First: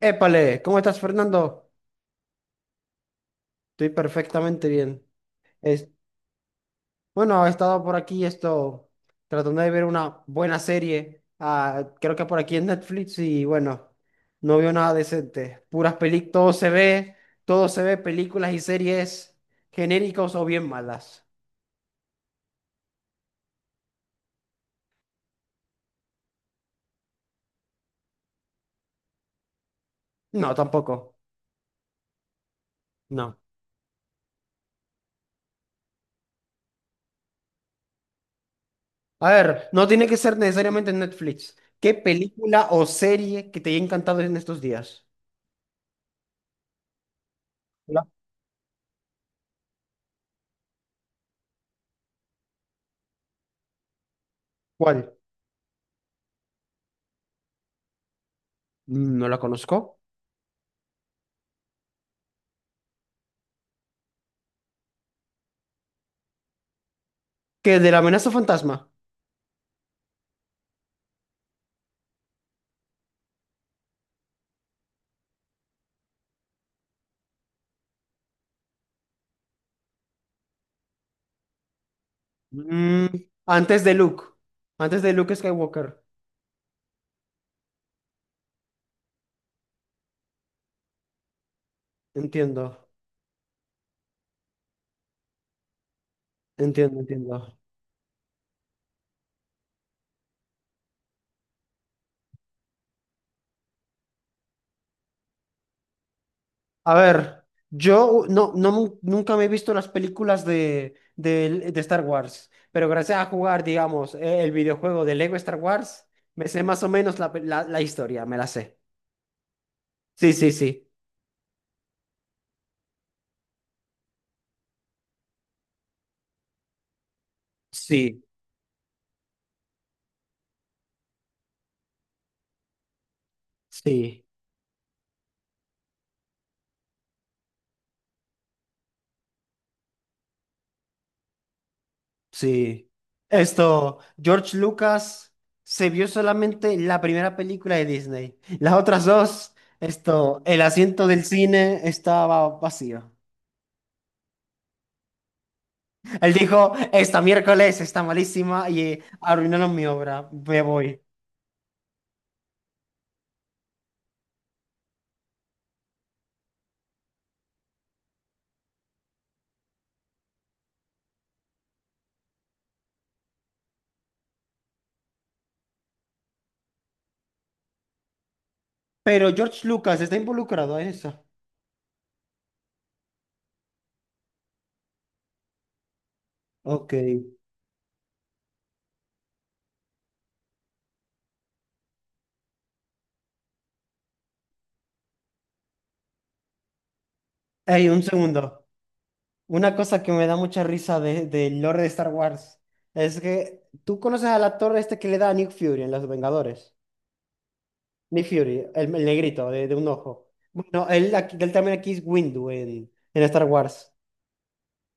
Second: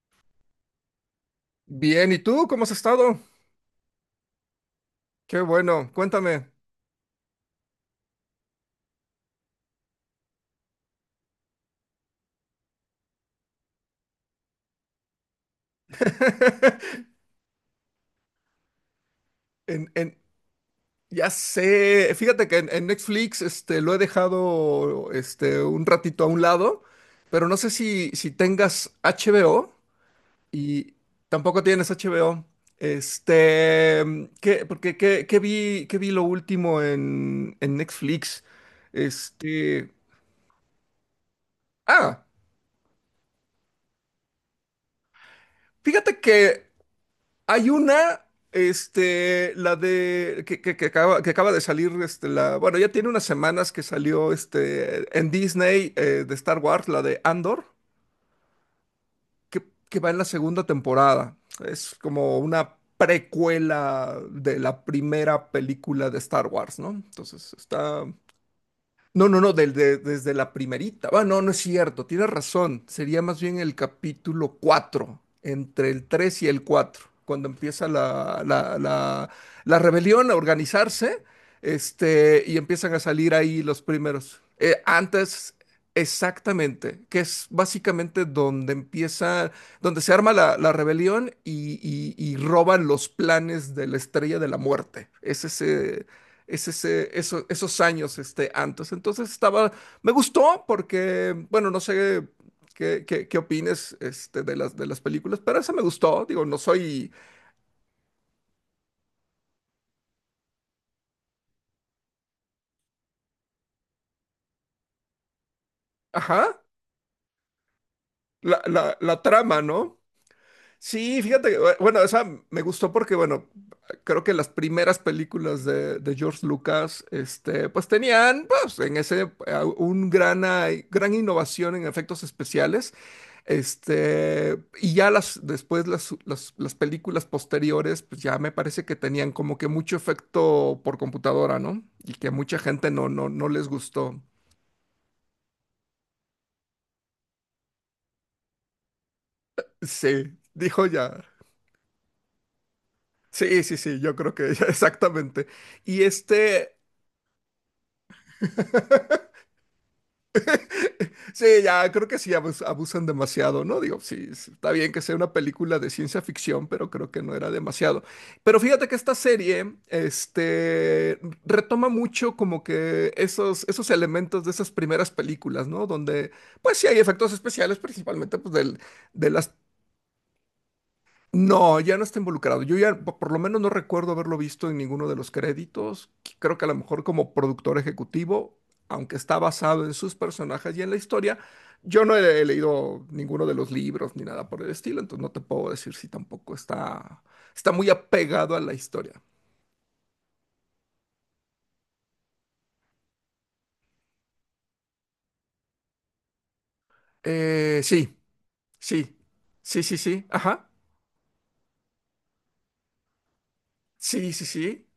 Épale, ¿cómo estás, Fernando? Bien, ¿y tú cómo has estado? Estoy perfectamente bien. Qué Es, bueno, cuéntame. bueno, he estado por aquí esto tratando de ver una buena serie. Creo que por aquí en Netflix y bueno, no veo nada decente. Puras películas, todo se ve, películas y series En, en- genéricos o bien malas. ya sé, fíjate que en Netflix lo he dejado un ratito a un lado, pero no sé si tengas HBO. No, Y tampoco. tampoco tienes HBO. No. ¿Qué, porque, qué vi lo último en Netflix? A ver, no Este, tiene que ser necesariamente en Netflix. ¿Qué ah, película o serie que te haya encantado en estos días? Fíjate que hay La- una, la de, que acaba de salir, la, bueno, ya tiene unas semanas que salió, ¿Cuál? en Disney, de Star Wars, la de Andor, No la conozco. que va en la segunda temporada. Es como una precuela de la primera película de Star Wars, ¿no? Entonces, ¿Qué de la está, amenaza fantasma? no, no, no, desde la primerita. Ah, no, no es cierto, tienes razón. Sería más bien el capítulo 4, entre el 3 y el 4, cuando empieza la rebelión a organizarse, y empiezan a Mm, salir ahí los Antes de Luke. primeros. Antes de Luke Antes, Skywalker. exactamente, que es básicamente donde empieza, donde se arma la, la rebelión y, y roban Entiendo, los planes de la Estrella de la Muerte. Es ese entiendo, entiendo. esos años antes. Entonces estaba, me gustó porque, bueno, no sé qué, qué opines de las películas, pero esa me gustó, digo, no A soy, ver, yo no, no, nunca me he visto las películas de Star Wars, pero gracias a jugar, digamos, el videojuego de Lego Star Wars, me ajá, sé más o menos la historia, me la la, sé. la, la trama, ¿no? Sí, sí, sí. Sí, fíjate, que, bueno, esa me gustó porque, bueno, creo que las primeras películas de George Lucas, pues Sí, tenían, pues, en ese, un gran, gran innovación en efectos especiales. sí. Y ya las, después las películas posteriores, pues ya me parece que tenían como que mucho efecto por computadora, ¿no? Y que a mucha gente Sí. no, no, no les Esto, gustó. George Lucas se vio solamente la primera película de Disney. Las otras dos, Sí, esto, el dijo asiento ya. del cine estaba vacío. Sí, sí, sí, yo creo que ya, exactamente. Y Él dijo, este, esta miércoles está malísima y arruinaron mi obra, me voy. Sí, ya creo que sí abusan demasiado, ¿no? Digo, sí, sí, está bien que sea una película de ciencia ficción, pero creo que no era demasiado. Pero fíjate que esta serie, retoma mucho como que esos, esos elementos de esas primeras películas, ¿no? Donde, pues sí hay efectos especiales, principalmente pues, del- de Pero las George Lucas está involucrado en eso. no, ya no está involucrado. Yo ya por lo menos no recuerdo haberlo visto en ninguno de los créditos. Creo que a lo Ok. mejor como productor ejecutivo, aunque está basado en sus personajes y en la historia, yo no he, he leído ninguno de los libros ni nada por el estilo, entonces no te puedo decir si tampoco está, está Ey, muy un apegado a segundo. la historia. Una cosa que me da mucha risa de, del lore de Star Wars es que tú conoces al actor este que le da a Nick Fury en Los Vengadores. Sí, Nick Fury, el sí, negrito de sí, un sí, sí, ojo. ajá, Bueno, él también aquí es Windu en Star Wars. sí, sí, sí.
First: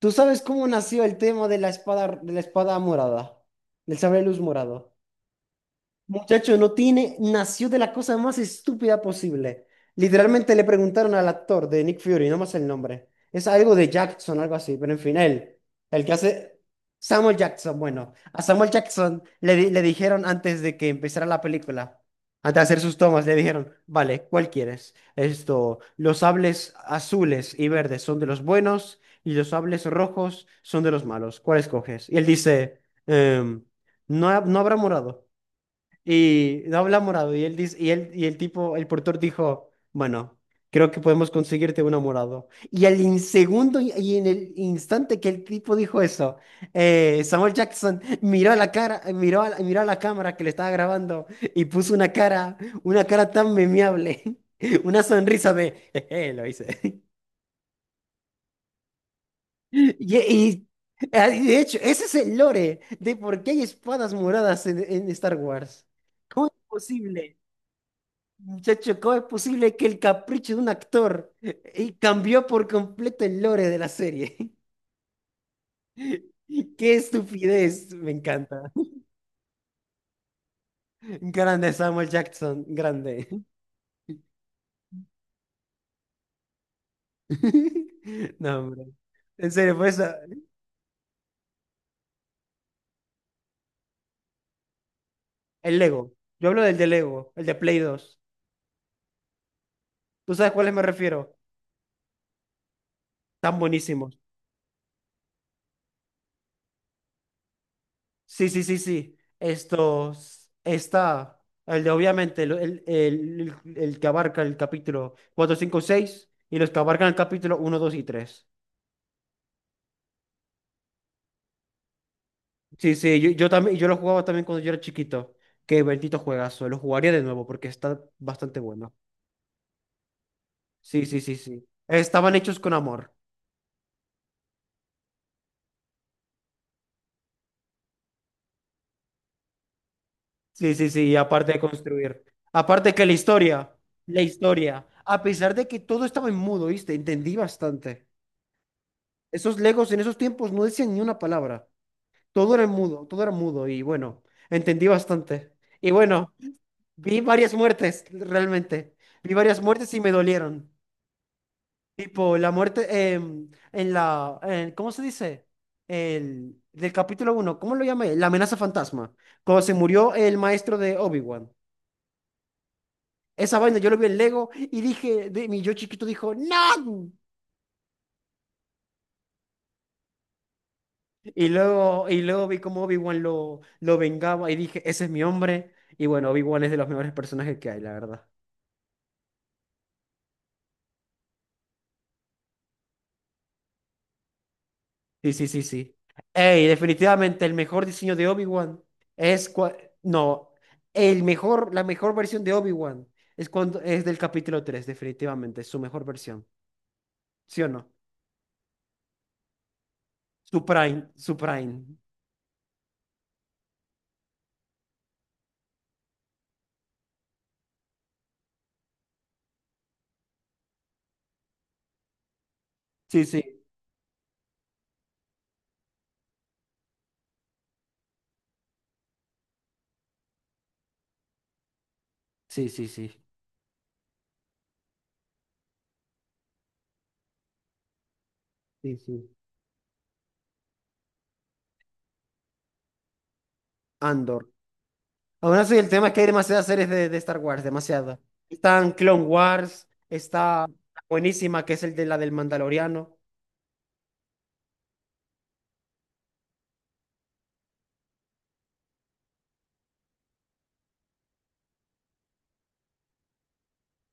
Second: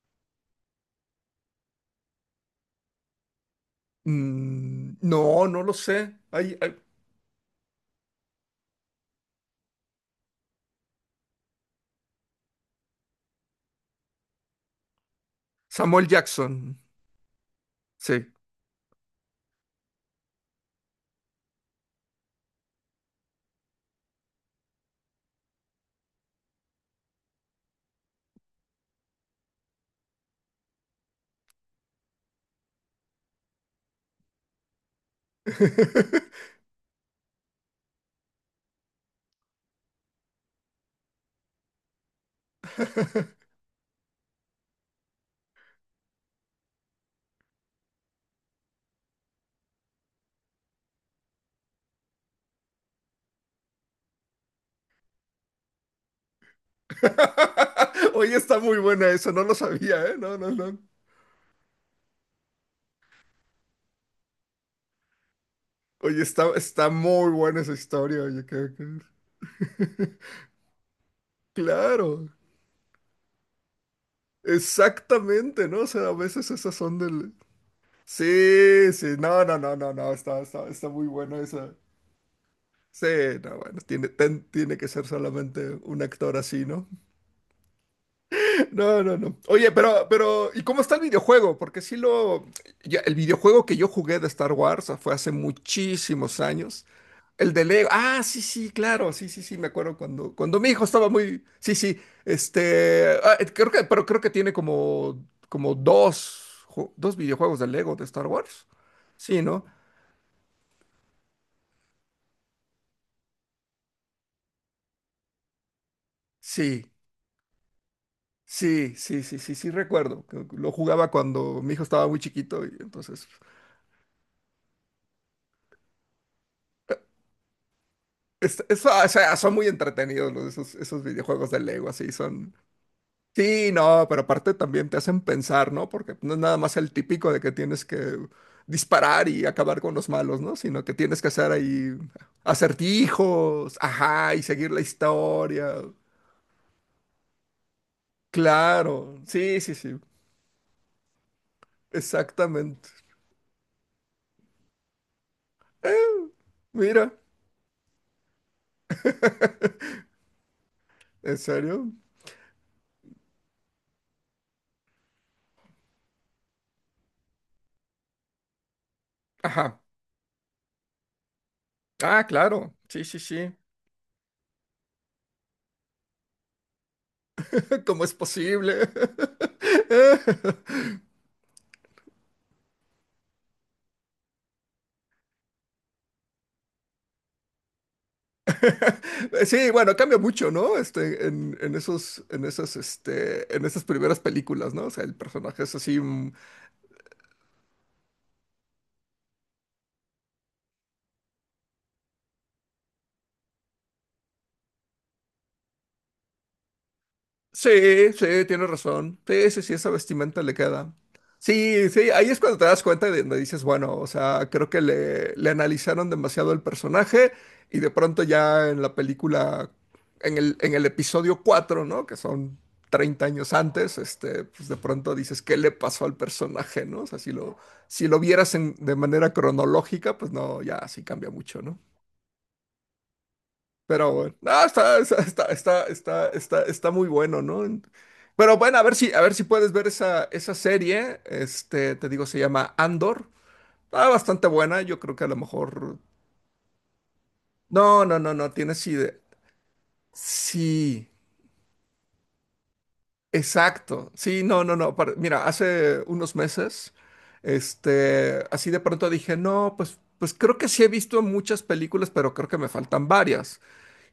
¿Tú sabes cómo nació el tema de la espada morada? Del sable luz morado. Mm, no, no lo sé. Ay, Muchacho, no ay, tiene, nació de la cosa más estúpida posible. Literalmente le preguntaron al actor de Nick Fury, no más el nombre. Es algo de Jackson, algo así, pero en fin, Samuel el que hace Jackson, Samuel Jackson. Bueno, sí. a Samuel Jackson le dijeron antes de que empezara la película, antes de hacer sus tomas, le dijeron, vale, ¿cuál quieres? Esto, los sables azules y verdes son de los buenos y los sables rojos son de los malos. ¿Cuál escoges? Y él dice, em, no, no habrá morado. Y no habla morado. Y él dice, y el tipo, el portor dijo, bueno, creo que podemos conseguirte uno morado. Y segundo y en el instante que el tipo dijo eso, Samuel Jackson miró a la cara, miró a la cámara que le estaba grabando y puso una cara tan memeable, una sonrisa de, "Jeje, lo hice. Oye, está muy buena eso, no lo Y, sabía, ¿eh? No, no, y- no. y de hecho, ese es el lore de por qué hay espadas moradas en Star Wars. Oye, está, ¿Cómo es está muy posible? buena esa historia, oye, Muchacho, ¿cómo es posible que el capricho de un actor Claro, cambió por completo el lore de la serie? exactamente, ¿no? O sea, a veces esas ¡Qué son del... estupidez! Me encanta. Sí, sí, no, no, no, no, no, está, está, está muy buena Grande esa. Samuel Jackson, Sí, grande. no, bueno, tiene, tiene que ser solamente un actor así, ¿no? No, hombre. No, no, no. En Oye, serio, por eso, pero, ¿y cómo está el videojuego? Porque sí lo, el videojuego que yo jugué de Star Wars fue hace el Lego. muchísimos Yo hablo del años. de Lego, el El de de Play Lego. 2. Ah, sí, sí, claro, sí, sí, sí, me acuerdo cuando, ¿Tú sabes a cuando mi cuáles me hijo estaba refiero? muy, sí, sí, Tan creo que, pero buenísimos. creo que tiene como, como dos, dos videojuegos de Lego de Star Sí, sí, Wars. sí, sí. Sí, ¿no? Estos, está, el de obviamente, el que abarca el capítulo 4, 5, 6 y los que Sí, abarcan el capítulo uno, 2 y 3. sí, sí, sí, sí, sí, recuerdo que lo jugaba cuando mi hijo estaba muy chiquito. Y Sí, sí, entonces yo también, yo lo jugaba también cuando yo era chiquito. Qué bendito juegazo, lo jugaría de nuevo porque está bastante bueno. o sea, son muy entretenidos los, esos, esos Sí, sí, sí, videojuegos de sí. Lego, así Estaban son. hechos con amor. Sí, no, pero aparte también te hacen pensar, ¿no? Porque no es nada más el típico de que tienes que disparar y acabar con los malos, ¿no? Sí, Sino sí, que sí, y tienes que hacer aparte de ahí construir. Aparte que acertijos, la ajá, y seguir la historia, a pesar de historia. que todo estaba en mudo, ¿viste? Entendí bastante. Claro, sí, Esos sí, Legos sí, en esos tiempos no decían ni una palabra. Todo era en exactamente. mudo, todo era mudo y bueno, entendí bastante. Y Eh, bueno, Mira, vi varias muertes, realmente. Vi varias muertes y me dolieron. ¿en serio? Tipo, la muerte en la, ¿cómo se dice? Del capítulo uno, ¿cómo lo llamé? La amenaza fantasma. Cuando se Ajá. murió el maestro de Obi-Wan. Ah, claro. Sí, sí, sí. Esa vaina yo lo vi en Lego y dije, mi yo chiquito dijo, ¡No! ¿Cómo es posible? Y luego vi cómo Obi-Wan lo vengaba y dije, ese es mi hombre. Y bueno, Obi-Wan es de los mejores personajes que hay, la verdad. Sí, bueno, cambia mucho, ¿no? En esos, en esas, en esas primeras películas, ¿no? O sea, el Sí, sí, personaje sí, es así. sí. Ey, definitivamente el mejor diseño de Obi-Wan es no, la mejor versión de Obi-Wan es cuando es del capítulo 3 definitivamente, es su mejor versión. ¿Sí o no? Sí, sí, tiene razón. Sí, sí, sí, esa vestimenta le Su queda. prime, su Sí, prime. sí, ahí es cuando te das cuenta de donde dices, bueno, o sea, creo que le analizaron demasiado el personaje. Y de pronto ya en la película, en el episodio 4, ¿no? Que son treinta Sí, sí. años antes, pues de pronto dices, ¿qué le pasó al personaje, ¿no? O sea, si lo, si lo vieras de manera cronológica, pues no, ya sí cambia mucho, ¿no? Sí, sí, sí. Pero bueno, no, está, está, está, está, está, está, está muy bueno, ¿no? Pero bueno, Sí, a sí. ver si puedes ver esa, esa serie. Te digo, se llama Andor. Está bastante Andor. buena. Yo creo que a lo Aún así, el mejor. tema es que hay demasiadas series de Star Wars, No, no, demasiadas. no, no, tienes Están idea. Clone Wars, está Sí, buenísima, que es el de la del Mandaloriano. exacto. Sí, no, no, no. Mira, hace unos meses, así de pronto dije, no, pues, pues creo que sí he visto muchas películas, pero creo que me faltan varias.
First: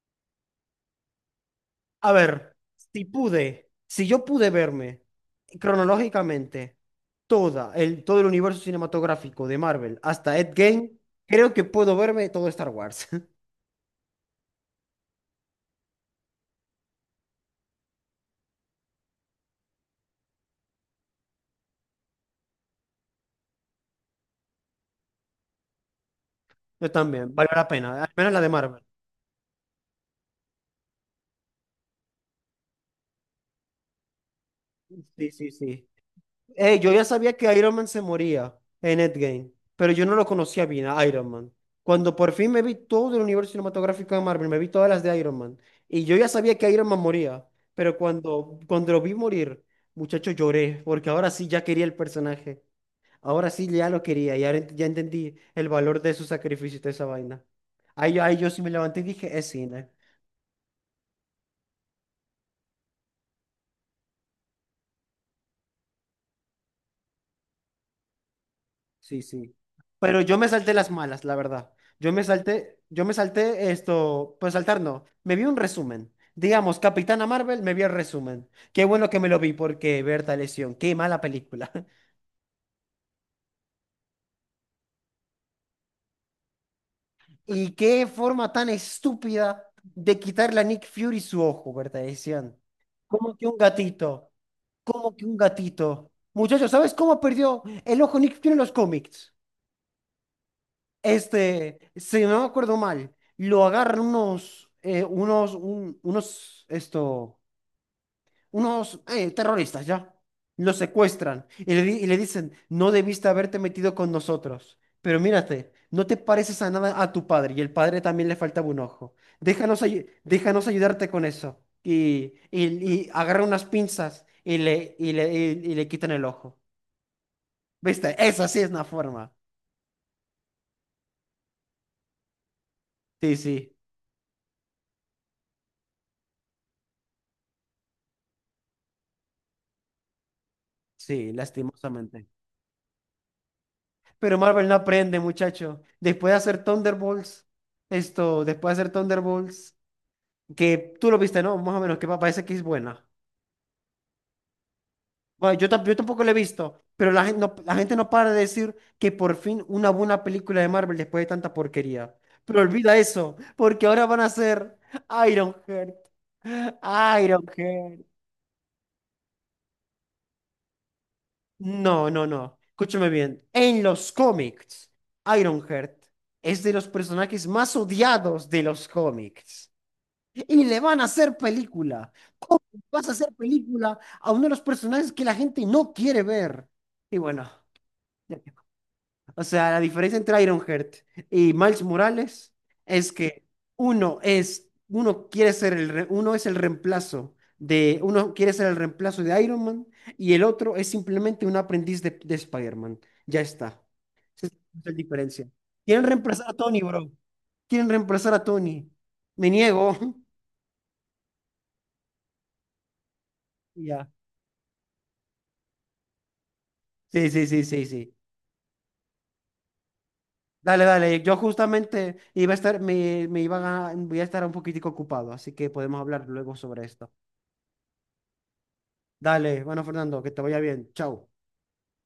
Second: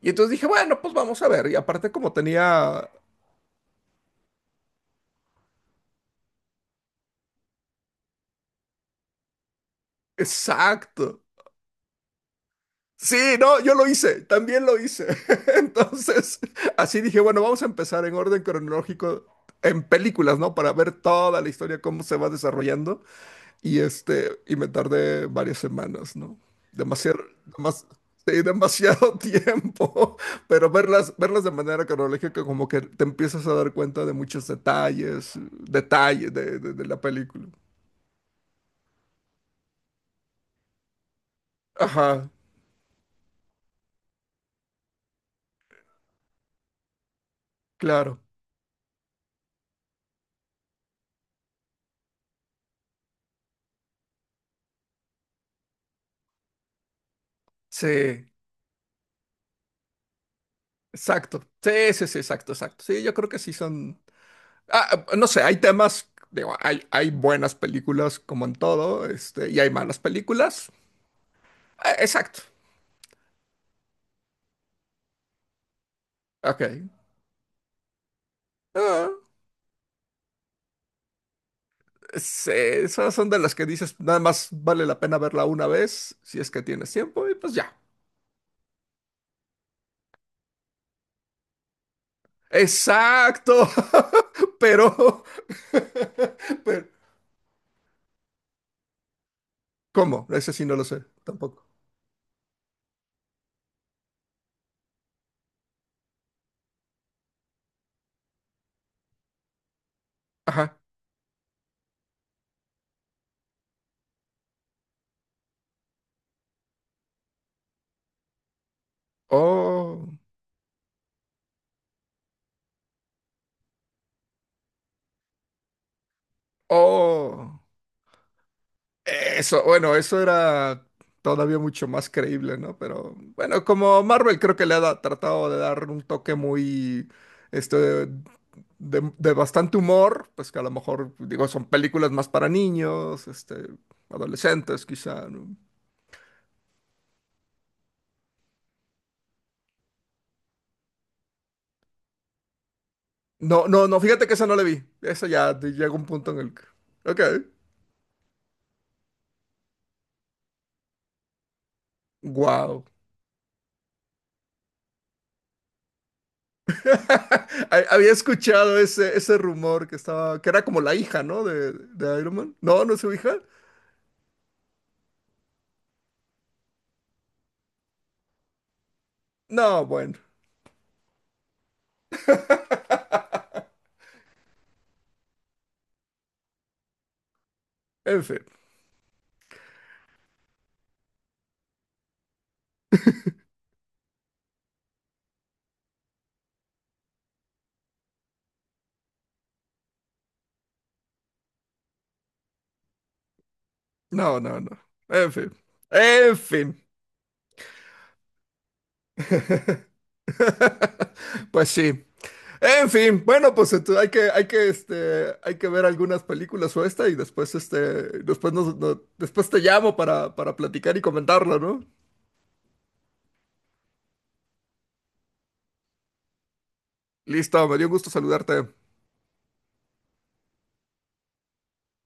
Y entonces dije, bueno, pues vamos a ver. Y aparte, como A ver, tenía si yo pude verme cronológicamente todo el universo cinematográfico de Marvel hasta Endgame, exacto. creo que puedo verme todo Star Wars. Sí, no, yo lo hice, también lo hice. Entonces, así dije, bueno, vamos a empezar en orden cronológico en películas, ¿no? Para ver toda la historia, cómo se va desarrollando. Y me tardé varias semanas, ¿no? Yo Demasiado, también, vale la demas- pena, al menos la sí, de Marvel. demasiado tiempo. Pero verlas, verlas de manera cronológica, como que te empiezas a dar cuenta de muchos Sí, detalles, sí, sí. detalles de, de Yo la ya sabía película. que Iron Man se moría en Endgame, pero yo no lo conocía bien a Iron Man. Cuando Ajá, por fin me vi todo el universo cinematográfico de Marvel, me vi todas las de Iron Man, y yo ya sabía que Iron Man moría, pero claro. cuando lo vi morir, muchacho, lloré, porque ahora sí ya quería el personaje. Ahora sí ya lo quería, y ahora ya entendí el valor de su sacrificio y de esa vaina. Ahí, Sí. ahí yo sí me levanté y dije, es cine. Exacto. Sí, sí, sí, exacto, exacto. Sí, yo creo que sí son. Ah, no sé, hay temas, digo, hay buenas películas como en todo, Sí, sí. y hay malas Pero yo me películas. salté las malas, la verdad. Ah, exacto. Yo me salté esto, pues saltar no. Me vi un resumen. Digamos, Ok. Capitana Marvel, me vi el resumen. Qué Ah, bueno que me lo vi porque Berta lesión, qué mala película. sí, esas son de las que dices, nada más vale la pena verla una vez, si es que tienes tiempo, y pues Y ya. qué forma tan estúpida de quitarle a Nick Fury su ojo, Berta lesión. ¿Como que un Exacto. gatito? ¿Como Pero, que un gatito? Muchachos, pero, ¿sabes cómo perdió el ojo Nick Fury en los cómics? ¿cómo? Ese sí no lo sé, tampoco. Este, si no me acuerdo mal, lo agarran unos, unos, un- unos, esto, unos terroristas, ¿ya? Lo Ajá. secuestran y le dicen, no debiste haberte metido con nosotros, pero mírate, no te pareces a nada a tu padre y el padre también le faltaba un ojo. Déjanos, ayu- Oh, déjanos ayudarte con eso. Y agarra unas pinzas y le quitan el ojo. oh. ¿Viste? Esa sí es una forma. Eso, bueno, eso era todavía mucho más creíble, ¿no? Pero Sí, bueno, sí, como Marvel creo que le ha tratado de dar un toque muy, este, de bastante humor, pues que a lo mejor, sí, digo, son películas más lastimosamente. para niños, Pero Marvel no adolescentes aprende, quizá, ¿no? muchacho. Después de hacer Thunderbolts, que tú lo viste, ¿no? Más o menos, que parece que es buena. No, no, no, fíjate que esa no la vi. Esa ya Bueno, yo, tam- llega yo un tampoco punto la he en el... visto, pero Ok, la gente no para de decir que por fin una buena película de Marvel después de tanta porquería. Pero wow. olvida eso, porque ahora van a hacer Ironheart. Ironheart. Había escuchado ese, ese rumor que estaba, que era como la hija, ¿no? No, De no, Iron Man. no. No, no es Escúchame su hija. bien. En los cómics, Ironheart es de los personajes más odiados de los cómics. No, bueno. Y le van a hacer película. ¿Cómo vas a hacer película a uno de los personajes que la gente no quiere ver? Y bueno, En fin. o sea, la diferencia entre Ironheart y Miles Morales es que uno es, uno quiere ser uno es el reemplazo de, uno quiere ser el reemplazo de Iron Man y el otro es simplemente un aprendiz de Spider-Man. Ya está. No, Esa es no, no. la En diferencia. fin. Quieren En reemplazar a Tony, fin. bro. Quieren reemplazar a Tony. Me niego. Pues sí. En fin, bueno, pues hay Ya. que, hay que, hay que ver algunas películas o esta y Sí, sí, después, sí, sí, sí. después nos, después te llamo para Dale, platicar y dale. Yo comentarlo, ¿no? justamente iba a estar, me iba a, voy a estar un poquitico ocupado, así que podemos hablar luego sobre esto. Listo, me dio gusto saludarte. Dale, bueno, Fernando, que te vaya bien. Chao.